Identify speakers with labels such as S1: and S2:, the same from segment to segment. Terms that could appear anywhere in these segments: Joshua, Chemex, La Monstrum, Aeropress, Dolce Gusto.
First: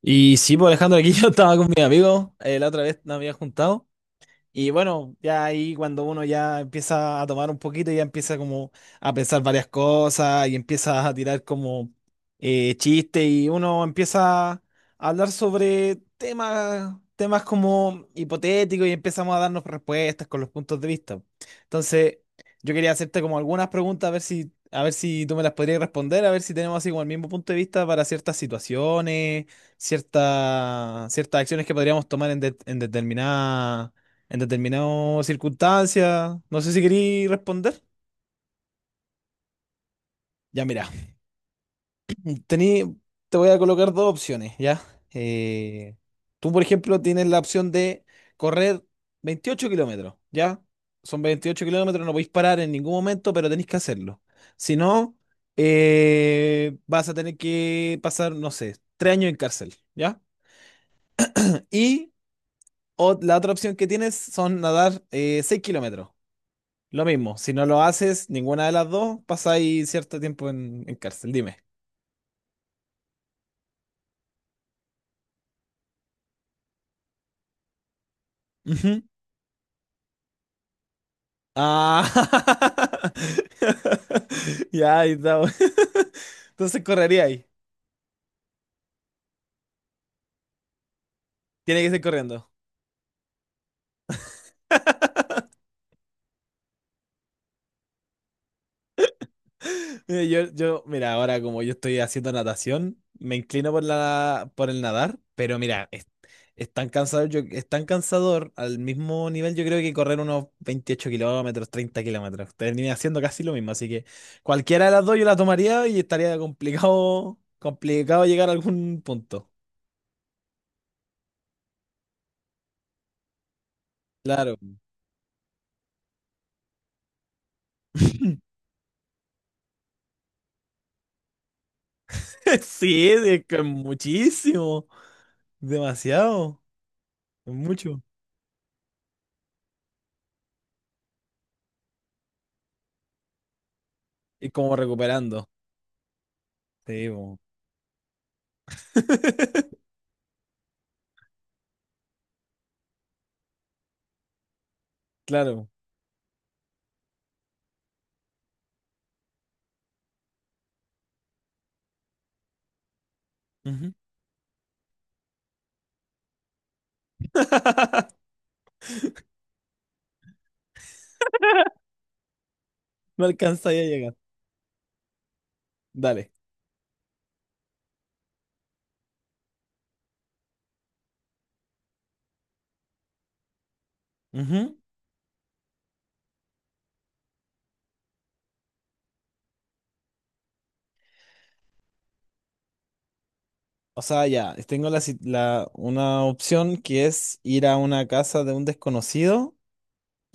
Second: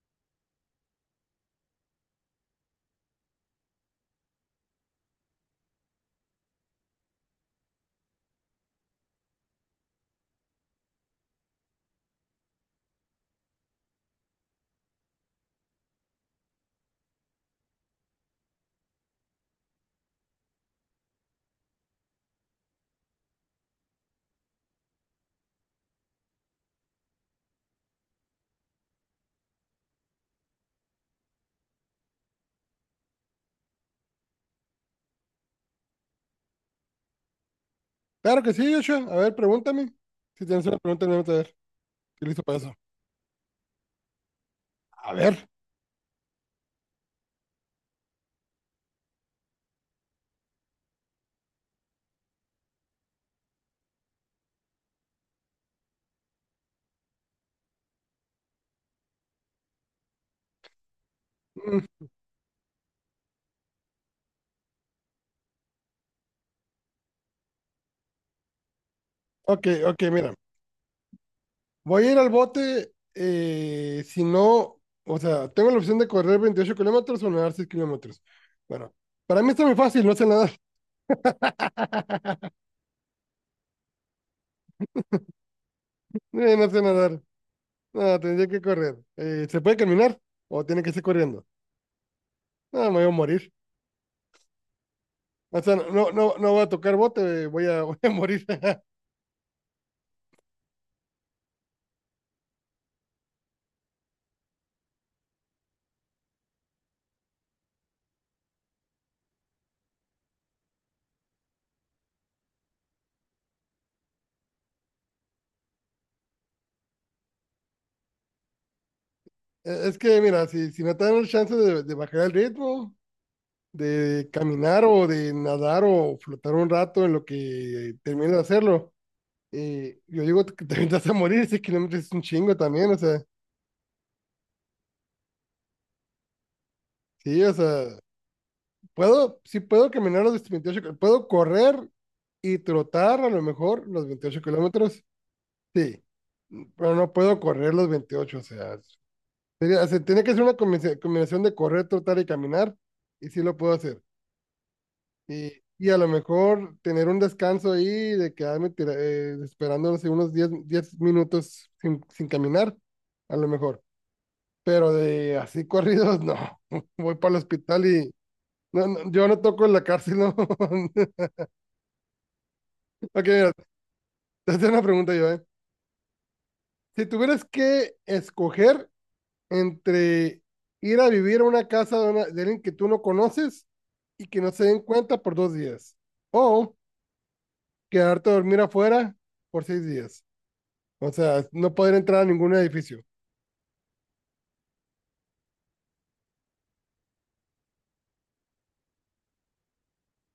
S1: Y sí, pues Alejandro, aquí yo estaba con mi amigo, la otra vez nos había juntado, y bueno, ya ahí cuando uno ya empieza a tomar un poquito, ya empieza como a pensar varias cosas y empieza a tirar como chistes, y uno empieza a hablar sobre temas como hipotéticos, y empezamos a darnos respuestas con los puntos de vista. Entonces, yo quería hacerte como algunas preguntas a ver si tú me las podrías responder, a ver si tenemos así como el mismo punto de vista para ciertas situaciones, ciertas acciones que podríamos tomar en determinadas circunstancias. No sé si querí responder.
S2: Claro que sí, Joshua. A ver, pregúntame. Si
S1: Ya,
S2: tienes una
S1: mira,
S2: pregunta, me a ver. Estoy listo para eso.
S1: tení, te voy a colocar dos opciones, ¿ya?
S2: A ver.
S1: Eh, Tú, por ejemplo, tienes la opción de correr 28 kilómetros, ¿ya? Son 28 kilómetros, no podéis parar en ningún momento, pero tenéis que hacerlo. Si no, vas a tener que pasar, no sé, 3 años en cárcel, ¿ya?
S2: Mm,
S1: Y la otra opción que tienes son nadar 6 kilómetros. Lo mismo, si no lo haces, ninguna de las dos,
S2: ok,
S1: pasáis
S2: ok,
S1: cierto
S2: mira.
S1: tiempo en cárcel, dime.
S2: Voy a ir al bote si no, o sea, tengo la opción de correr 28 kilómetros o nadar 6 kilómetros. Bueno,
S1: Ujú.
S2: para mí está muy fácil, no sé nadar.
S1: Ah, ya, ahí está.
S2: No sé
S1: Entonces
S2: nadar.
S1: correría ahí.
S2: No, tendría que correr. ¿Se puede caminar o tiene que ser corriendo?
S1: Tiene que ser corriendo.
S2: No, me voy a morir. O sea, no, no, no voy a tocar bote, voy a, voy a morir.
S1: Mira. Ahora como yo estoy haciendo natación, me inclino por la, por el nadar, pero mira, es tan cansador, yo, es tan cansador al mismo nivel, yo creo que correr unos 28 kilómetros, 30 kilómetros. Terminé haciendo casi lo mismo, así que cualquiera de las dos yo la tomaría y estaría complicado, complicado llegar a algún punto.
S2: Es que, mira, si, si no te dan el chance de bajar el ritmo, de
S1: Claro.
S2: caminar o de nadar o flotar un rato en lo que termino de hacerlo. Y yo digo que te vas a morir, 6 kilómetros es un chingo también, o
S1: Sí,
S2: sea,
S1: es que es muchísimo, demasiado,
S2: sí, o
S1: es
S2: sea,
S1: mucho.
S2: puedo, sí puedo caminar los 28 puedo correr y trotar a lo mejor los 28
S1: Y como
S2: kilómetros,
S1: recuperando.
S2: sí, pero
S1: Sí,
S2: no puedo correr los 28, o sea, sería, o sea, tiene que ser una combinación de correr, trotar y caminar, y sí lo puedo hacer. Y,
S1: claro.
S2: y a lo mejor tener un descanso ahí de quedarme esperando, no sé, unos diez minutos sin, sin caminar, a lo mejor.
S1: Ujú.
S2: Pero de así corridos, no. Voy para el hospital y no, no, yo no toco en la cárcel, no. Ok,
S1: No
S2: mira,
S1: alcanza ya a llegar.
S2: te hacía una pregunta yo, ¿eh?
S1: Dale.
S2: Si tuvieras que escoger entre ir a vivir a una casa de, una- de alguien que tú no conoces y que no se
S1: Ujú.
S2: den cuenta por 2 días, o quedarte a dormir afuera por 6 días. O sea, no poder entrar a ningún edificio.
S1: O sea, ya, tengo la, si- la- una opción, que es ir a una casa de un desconocido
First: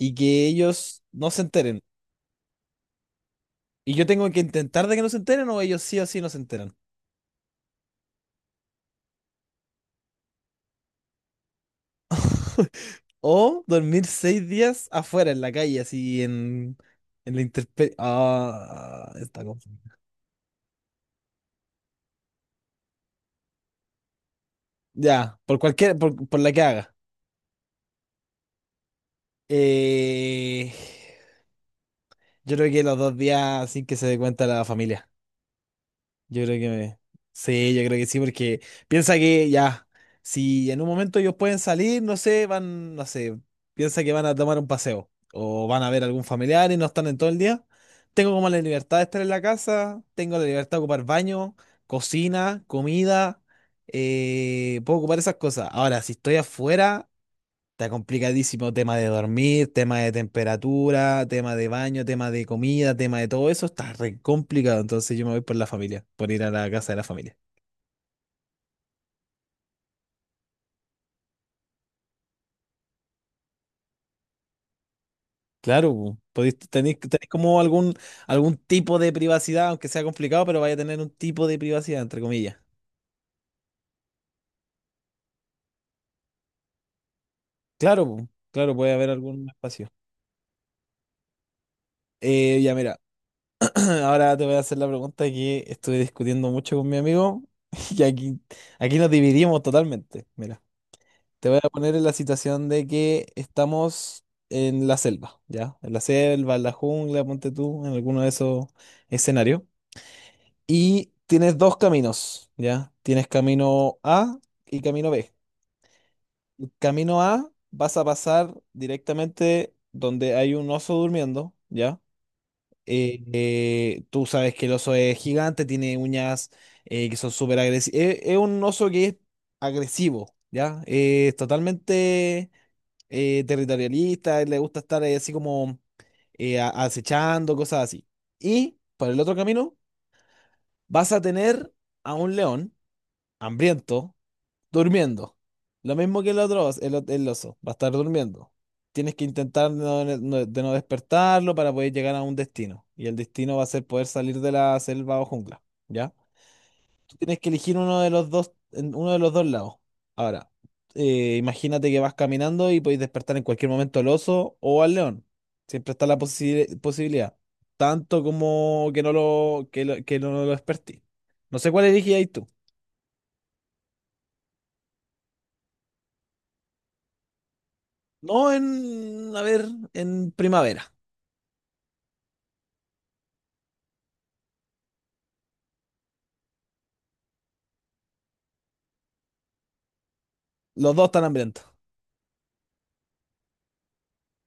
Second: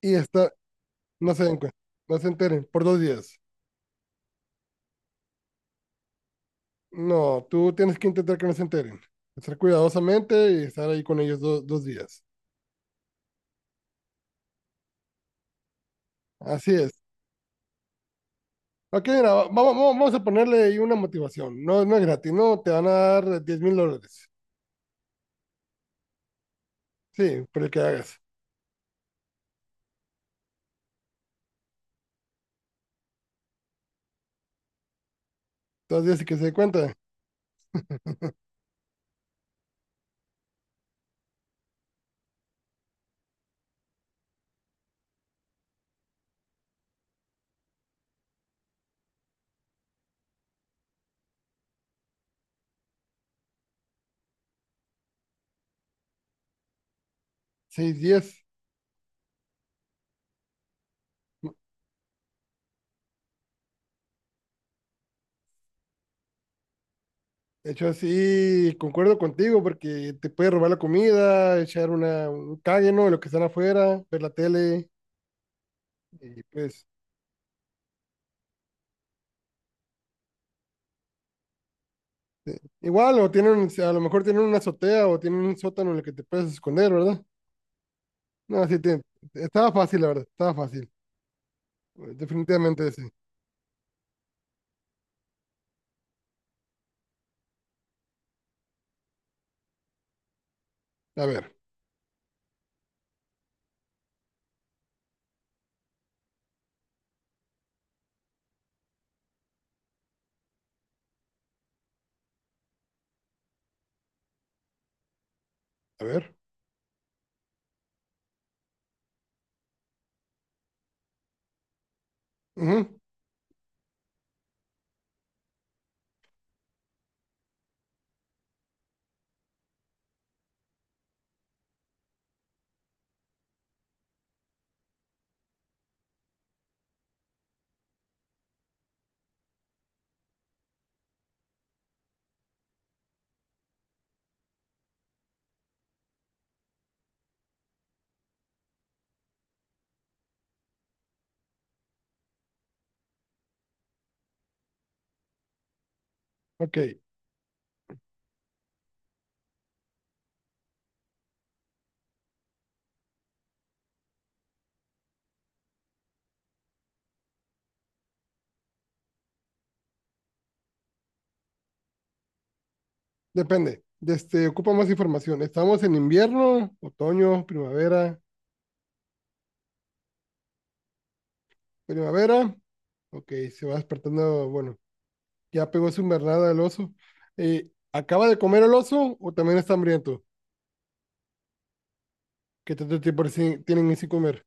S2: Y
S1: que
S2: está,
S1: ellos no
S2: no
S1: se
S2: se den cuenta,
S1: enteren.
S2: no se enteren por 2 días.
S1: Y yo tengo que intentar de que no se enteren, o ellos sí o sí no se enteran.
S2: No, tú tienes que intentar que no se enteren. Estar cuidadosamente y estar ahí con ellos 2 días.
S1: O dormir 6 días afuera en la calle, así
S2: Así
S1: en,
S2: es.
S1: en la intemperie.
S2: Ok,
S1: Ah,
S2: mira,
S1: está
S2: vamos,
S1: confuso.
S2: vamos a ponerle ahí una motivación. No, no es gratis, no, te van a dar $10,000.
S1: Ya, por cualquier, por la que haga.
S2: Sí, por el que hagas.
S1: Eh, yo creo que los 2 días sin que se dé cuenta la familia.
S2: 2 días y que se
S1: Yo
S2: dé
S1: creo que
S2: cuenta.
S1: me- Sí, yo creo que sí, porque piensa que ya, si en un momento ellos pueden salir, no sé, van, no sé, piensa que van a tomar un paseo o van a ver algún familiar y no están en todo el día. Tengo como la libertad de estar en la casa, tengo la libertad de ocupar baño, cocina, comida, puedo ocupar esas cosas. Ahora, si estoy afuera, está
S2: 6 días.
S1: complicadísimo: tema de dormir, tema de temperatura, tema de baño, tema de comida, tema de todo eso, está re complicado. Entonces yo me voy por la familia, por ir a la casa de la familia.
S2: De hecho, sí, concuerdo contigo porque te puede robar la comida, echar una, un cague, ¿no? Lo que están afuera, ver la tele.
S1: Claro, po,
S2: Y
S1: podéis-
S2: pues
S1: tenéis, tenéis como algún tipo de privacidad, aunque sea complicado, pero vaya a tener un tipo de privacidad, entre comillas.
S2: Igual, o tienen, si a lo mejor tienen una azotea o tienen un sótano en el que te puedes esconder, ¿verdad?
S1: Claro, po,
S2: No,
S1: claro,
S2: sí,
S1: puede haber algún
S2: estaba
S1: espacio.
S2: fácil, la verdad, estaba fácil.
S1: Ya
S2: Definitivamente
S1: mira,
S2: sí.
S1: ahora te voy a hacer la pregunta que estuve discutiendo mucho con mi amigo y aquí, aquí nos dividimos totalmente. Mira.
S2: A ver,
S1: Te voy a poner en la situación de que estamos en la selva, ¿ya? En la selva, en la jungla, ponte tú, en alguno de esos escenarios. Y tienes dos caminos, ¿ya? Tienes camino A y camino B.
S2: a ver.
S1: Camino A vas a pasar directamente donde hay un oso durmiendo, ¿ya?
S2: Ujú.
S1: Tú sabes que el oso es gigante, tiene uñas que son súper agresivas. Un oso que es agresivo, ¿ya? Es totalmente territorialista, él le gusta estar ahí así como acechando, cosas así. Y por el otro camino vas a tener a un león hambriento durmiendo. Lo mismo que el otro, el oso, va a estar durmiendo. Tienes que intentar de no despertarlo para poder llegar a un destino. Y el destino va a ser poder salir de la selva o jungla, ¿ya?
S2: Ok,
S1: Tú tienes que elegir uno de los dos, en uno de los dos lados. Ahora, imagínate que vas caminando y podéis despertar en cualquier momento al oso o al león. Siempre está la posibilidad. Tanto como que no lo, que lo, que no lo despertí. No sé cuál elegí ahí tú.
S2: depende. Este, ocupa más información. ¿Estamos en invierno, otoño, primavera?
S1: No a ver, en primavera.
S2: Primavera. Ok, se va despertando, bueno, ya pegó su invernada el oso. ¿Acaba de comer el oso o también está hambriento?
S1: Los dos están hambrientos.
S2: ¿Qué tanto tiempo tienen sin comer?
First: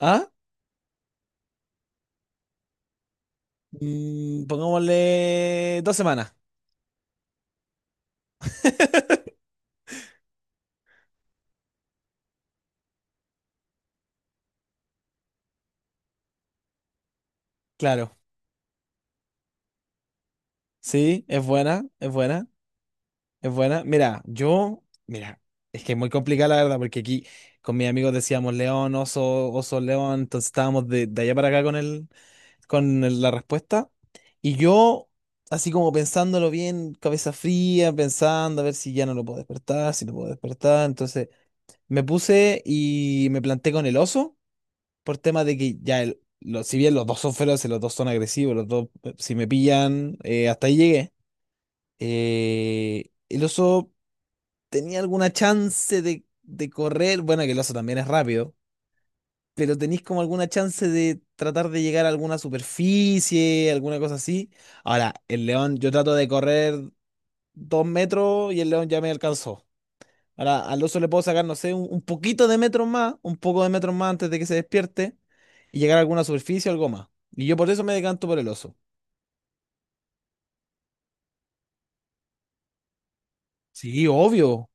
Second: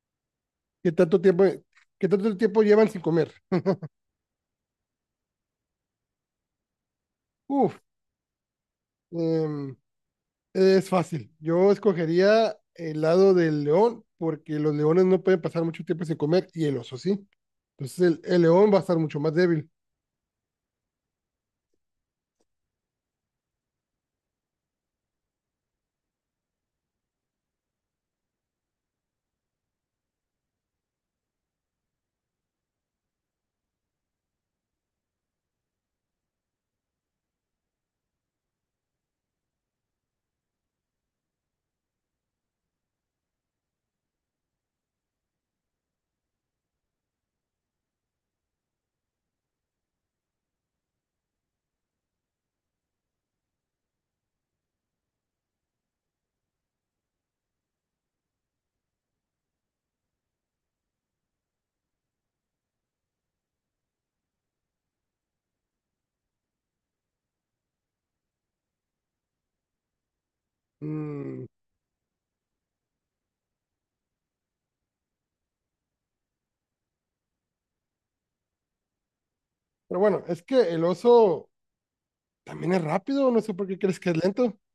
S1: ¿Ah?
S2: ¿Qué tanto tiempo, qué tanto tiempo llevan sin comer?
S1: Pongámosle 2 semanas.
S2: Uf. Em, es fácil. Yo escogería el lado del león, porque los leones no pueden pasar mucho tiempo sin comer y el oso sí. Entonces
S1: Claro.
S2: el león va a estar mucho más débil.
S1: Sí, es buena, es buena, es buena. Mira, es que es muy complicada la verdad, porque aquí con mis amigos decíamos león, oso, oso, león, entonces estábamos de allá para acá la respuesta. Y yo, así como pensándolo bien, cabeza fría, pensando a ver si ya no lo puedo despertar, si lo puedo despertar. Entonces me puse y me planté con el oso, por tema de que ya, si bien los dos son feroces, los dos son agresivos, los dos, si me pillan, hasta ahí llegué. El oso tenía alguna chance de correr, bueno, que el oso también es rápido, pero tenéis como alguna chance de tratar de llegar a alguna superficie, alguna cosa así. Ahora, el león, yo trato de correr 2 metros y el león ya me alcanzó. Ahora, al oso le puedo
S2: Mm,
S1: sacar, no sé, un poquito de metros más, un poco de metros más antes de que se despierte y llegar a alguna superficie o algo más. Y yo por eso me decanto por el oso.
S2: pero bueno, es que el oso también es rápido, no sé por qué crees
S1: Sí,
S2: que es lento.
S1: obvio,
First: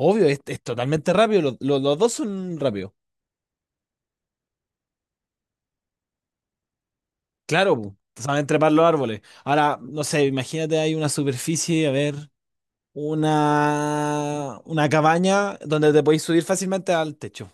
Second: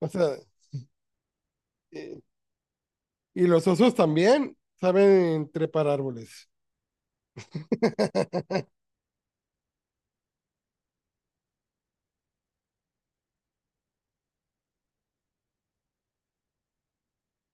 S2: O sea,
S1: es totalmente rápido, los dos
S2: eh,
S1: son rápidos.
S2: y los osos también saben trepar árboles.
S1: Claro, saben trepar los árboles. Ahora, no sé, imagínate hay una superficie, a ver. Una cabaña donde te podéis subir fácilmente al techo.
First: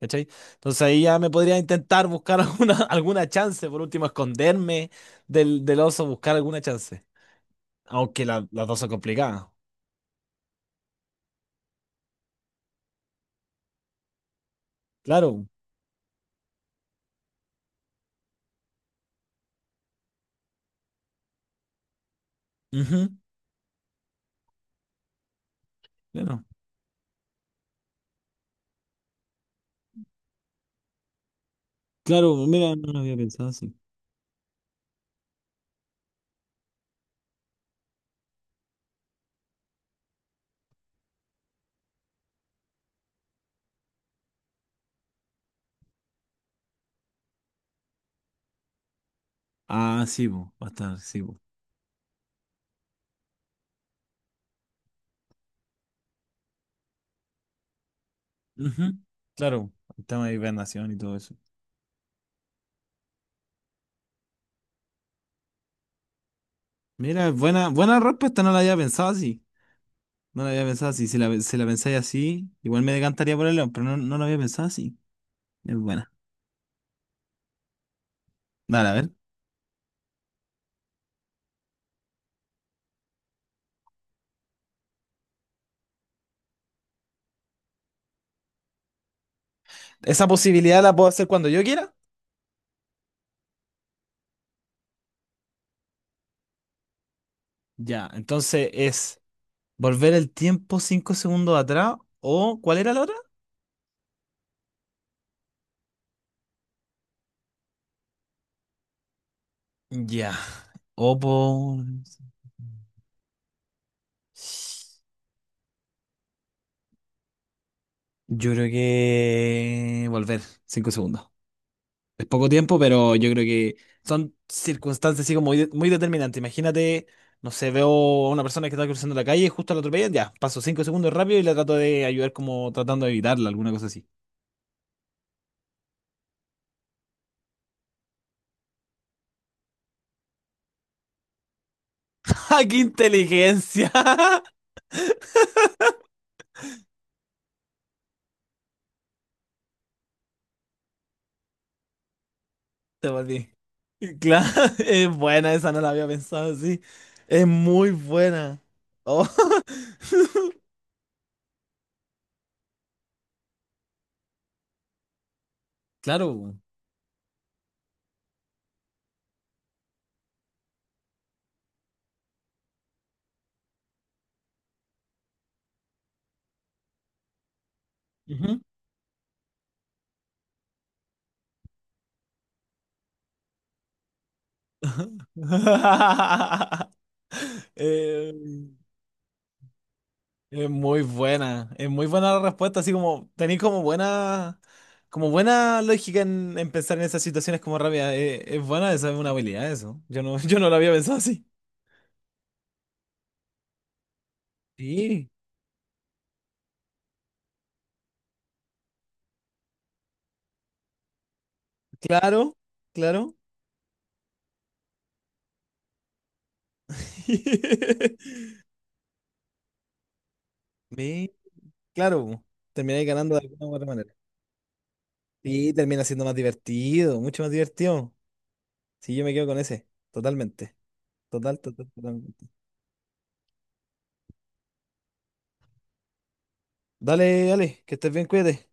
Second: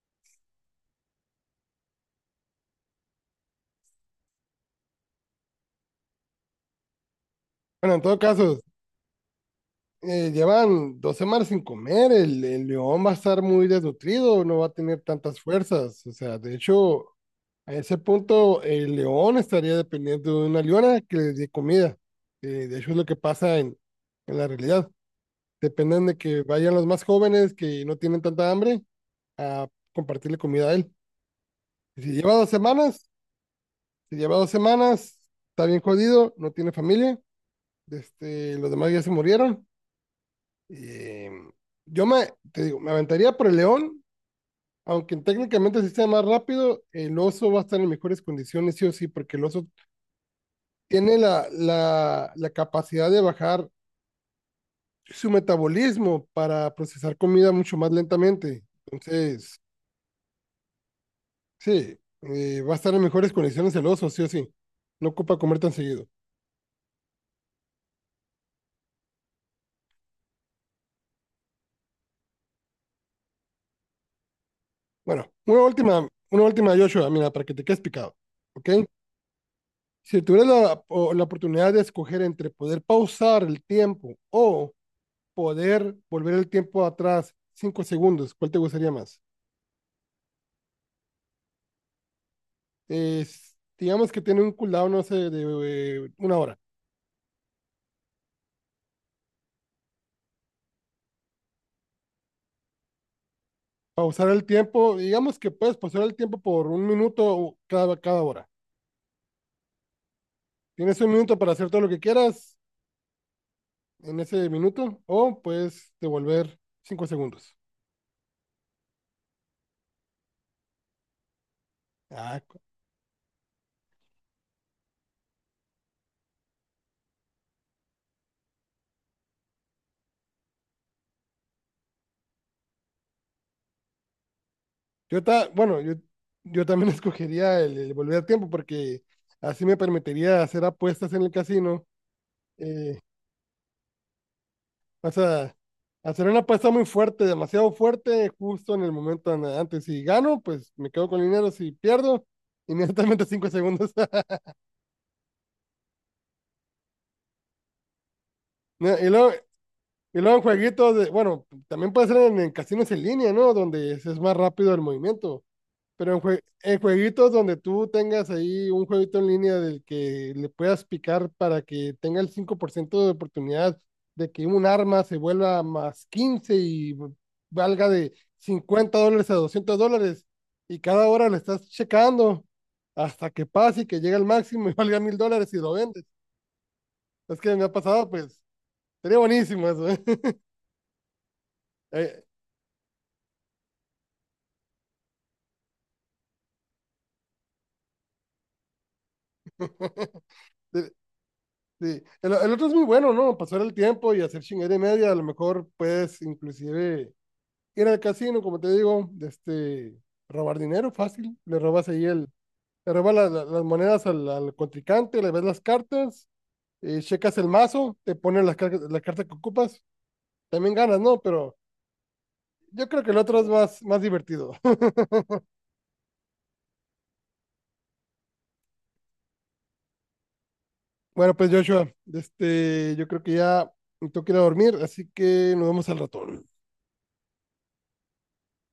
S1: ¿Cachai? Entonces ahí ya me podría intentar buscar alguna chance, por último, esconderme del oso, buscar alguna chance.
S2: Bueno, en todo
S1: Aunque la-
S2: caso,
S1: las dos son complicadas.
S2: llevan 2 semanas sin comer, el león va a estar muy desnutrido, no va a tener tantas
S1: Claro.
S2: fuerzas, o sea, de hecho, a ese punto, el león estaría dependiendo de una leona que le dé comida. De hecho, es lo
S1: Ujú,
S2: que pasa en la realidad. Dependen de que
S1: claro.
S2: vayan los más jóvenes que no tienen tanta hambre a compartirle comida a él. Si lleva
S1: Claro,
S2: dos
S1: mira, no lo
S2: semanas,
S1: había pensado así.
S2: si lleva dos semanas, está bien jodido, no tiene familia, este, los demás ya se murieron. Eh, yo me, te digo, me aventaría por el león, aunque técnicamente sí sea más rápido, el oso va a estar en mejores condiciones, sí o sí, porque el oso
S1: Ah, sí, po, va a estar,
S2: tiene
S1: sí, po.
S2: la, la, la capacidad de bajar su metabolismo para procesar comida mucho más lentamente.
S1: Ujú,
S2: Entonces,
S1: claro, el tema de hibernación y todo eso.
S2: sí, va a estar en mejores condiciones el oso, sí o sí. No ocupa comer tan seguido.
S1: Mira, buena, buena respuesta, no la había pensado así. No lo había pensado así. Si la pensáis así, igual me decantaría por el león, pero no, no lo había pensado así.
S2: Bueno,
S1: Es buena.
S2: una última, Joshua, mira, para que te quedes picado, ¿ok?
S1: Dale, a ver.
S2: Si tuvieras la, la oportunidad de escoger entre poder pausar el tiempo o poder volver el tiempo atrás 5 segundos, ¿cuál te gustaría más?
S1: Esa posibilidad la puedo hacer cuando yo quiera.
S2: Digamos que tiene un cooldown, no sé, de una hora.
S1: Ya, entonces es volver el tiempo 5 segundos atrás, o ¿cuál era la otra?
S2: Pausar el tiempo, digamos que puedes pausar el tiempo por un minuto cada, cada hora.
S1: Ya.
S2: Tienes un
S1: O
S2: minuto para hacer todo
S1: por...
S2: lo que quieras en ese minuto o puedes devolver 5 segundos.
S1: Yo creo que volver 5 segundos. Es
S2: Ah,
S1: poco tiempo, pero yo creo que son circunstancias así como muy determinantes. Imagínate, no sé, veo a una persona que está cruzando la calle, justo la atropellan, ya, paso 5 segundos rápido y la trato de ayudar como tratando de evitarla, alguna cosa así.
S2: bueno, yo también escogería el volver tiempo porque así me permitiría hacer apuestas en el casino.
S1: ¡Ja! ¡Qué
S2: Eh,
S1: inteligencia!
S2: o sea, hacer una apuesta muy fuerte, demasiado fuerte, justo en el momento antes. Si gano, pues me quedo con el dinero. Si pierdo,
S1: Te
S2: inmediatamente cinco
S1: volví.
S2: segundos.
S1: Claro, es buena, esa no la había pensado así. Es muy buena.
S2: No, y
S1: Oh.
S2: luego, Y luego jueguitos de, bueno, también puede ser en casinos en línea, ¿no? Donde es más rápido el movimiento. Pero en,
S1: Claro.
S2: en jueguitos donde tú tengas ahí un jueguito en línea del que le puedas picar para que tenga el 5% de oportunidad de que un arma se vuelva más 15 y valga de
S1: Ujú.
S2: $50 a $200. Y cada hora le estás checando hasta que pase y que llegue al máximo y valga $1,000 y lo vendes. Es que me ha pasado,
S1: Eh,
S2: pues, sería buenísimo eso, ¿eh?
S1: Es muy buena la respuesta, así como tenéis como buena, lógica en pensar en esas situaciones como rápida. Es buena, esa es una
S2: Eh,
S1: habilidad, eso. Yo no, yo no lo había
S2: de-
S1: pensado así.
S2: el otro es muy bueno, ¿no? Pasar el tiempo y hacer chingadera y media, a lo
S1: Sí.
S2: mejor puedes inclusive ir al casino, como te digo, de este, robar dinero fácil, le robas ahí el,
S1: Claro,
S2: le robas
S1: claro.
S2: las monedas al, al contrincante, le ves las cartas, checas el mazo, te ponen las, la carta que ocupas, también ganas, ¿no?
S1: Sí,
S2: Pero
S1: claro, po.
S2: yo creo
S1: Termináis
S2: que el
S1: ganando
S2: otro
S1: de
S2: es
S1: alguna u
S2: más,
S1: otra
S2: más
S1: manera.
S2: divertido.
S1: Y termina siendo más divertido, mucho más divertido. Sí, yo me quedo con ese, totalmente.
S2: Bueno, pues
S1: Total, total,
S2: Joshua, de
S1: totalmente.
S2: este, yo creo que ya me tengo que ir a dormir, así que nos vemos al ratón.
S1: Dale, dale, que estés bien, cuídate.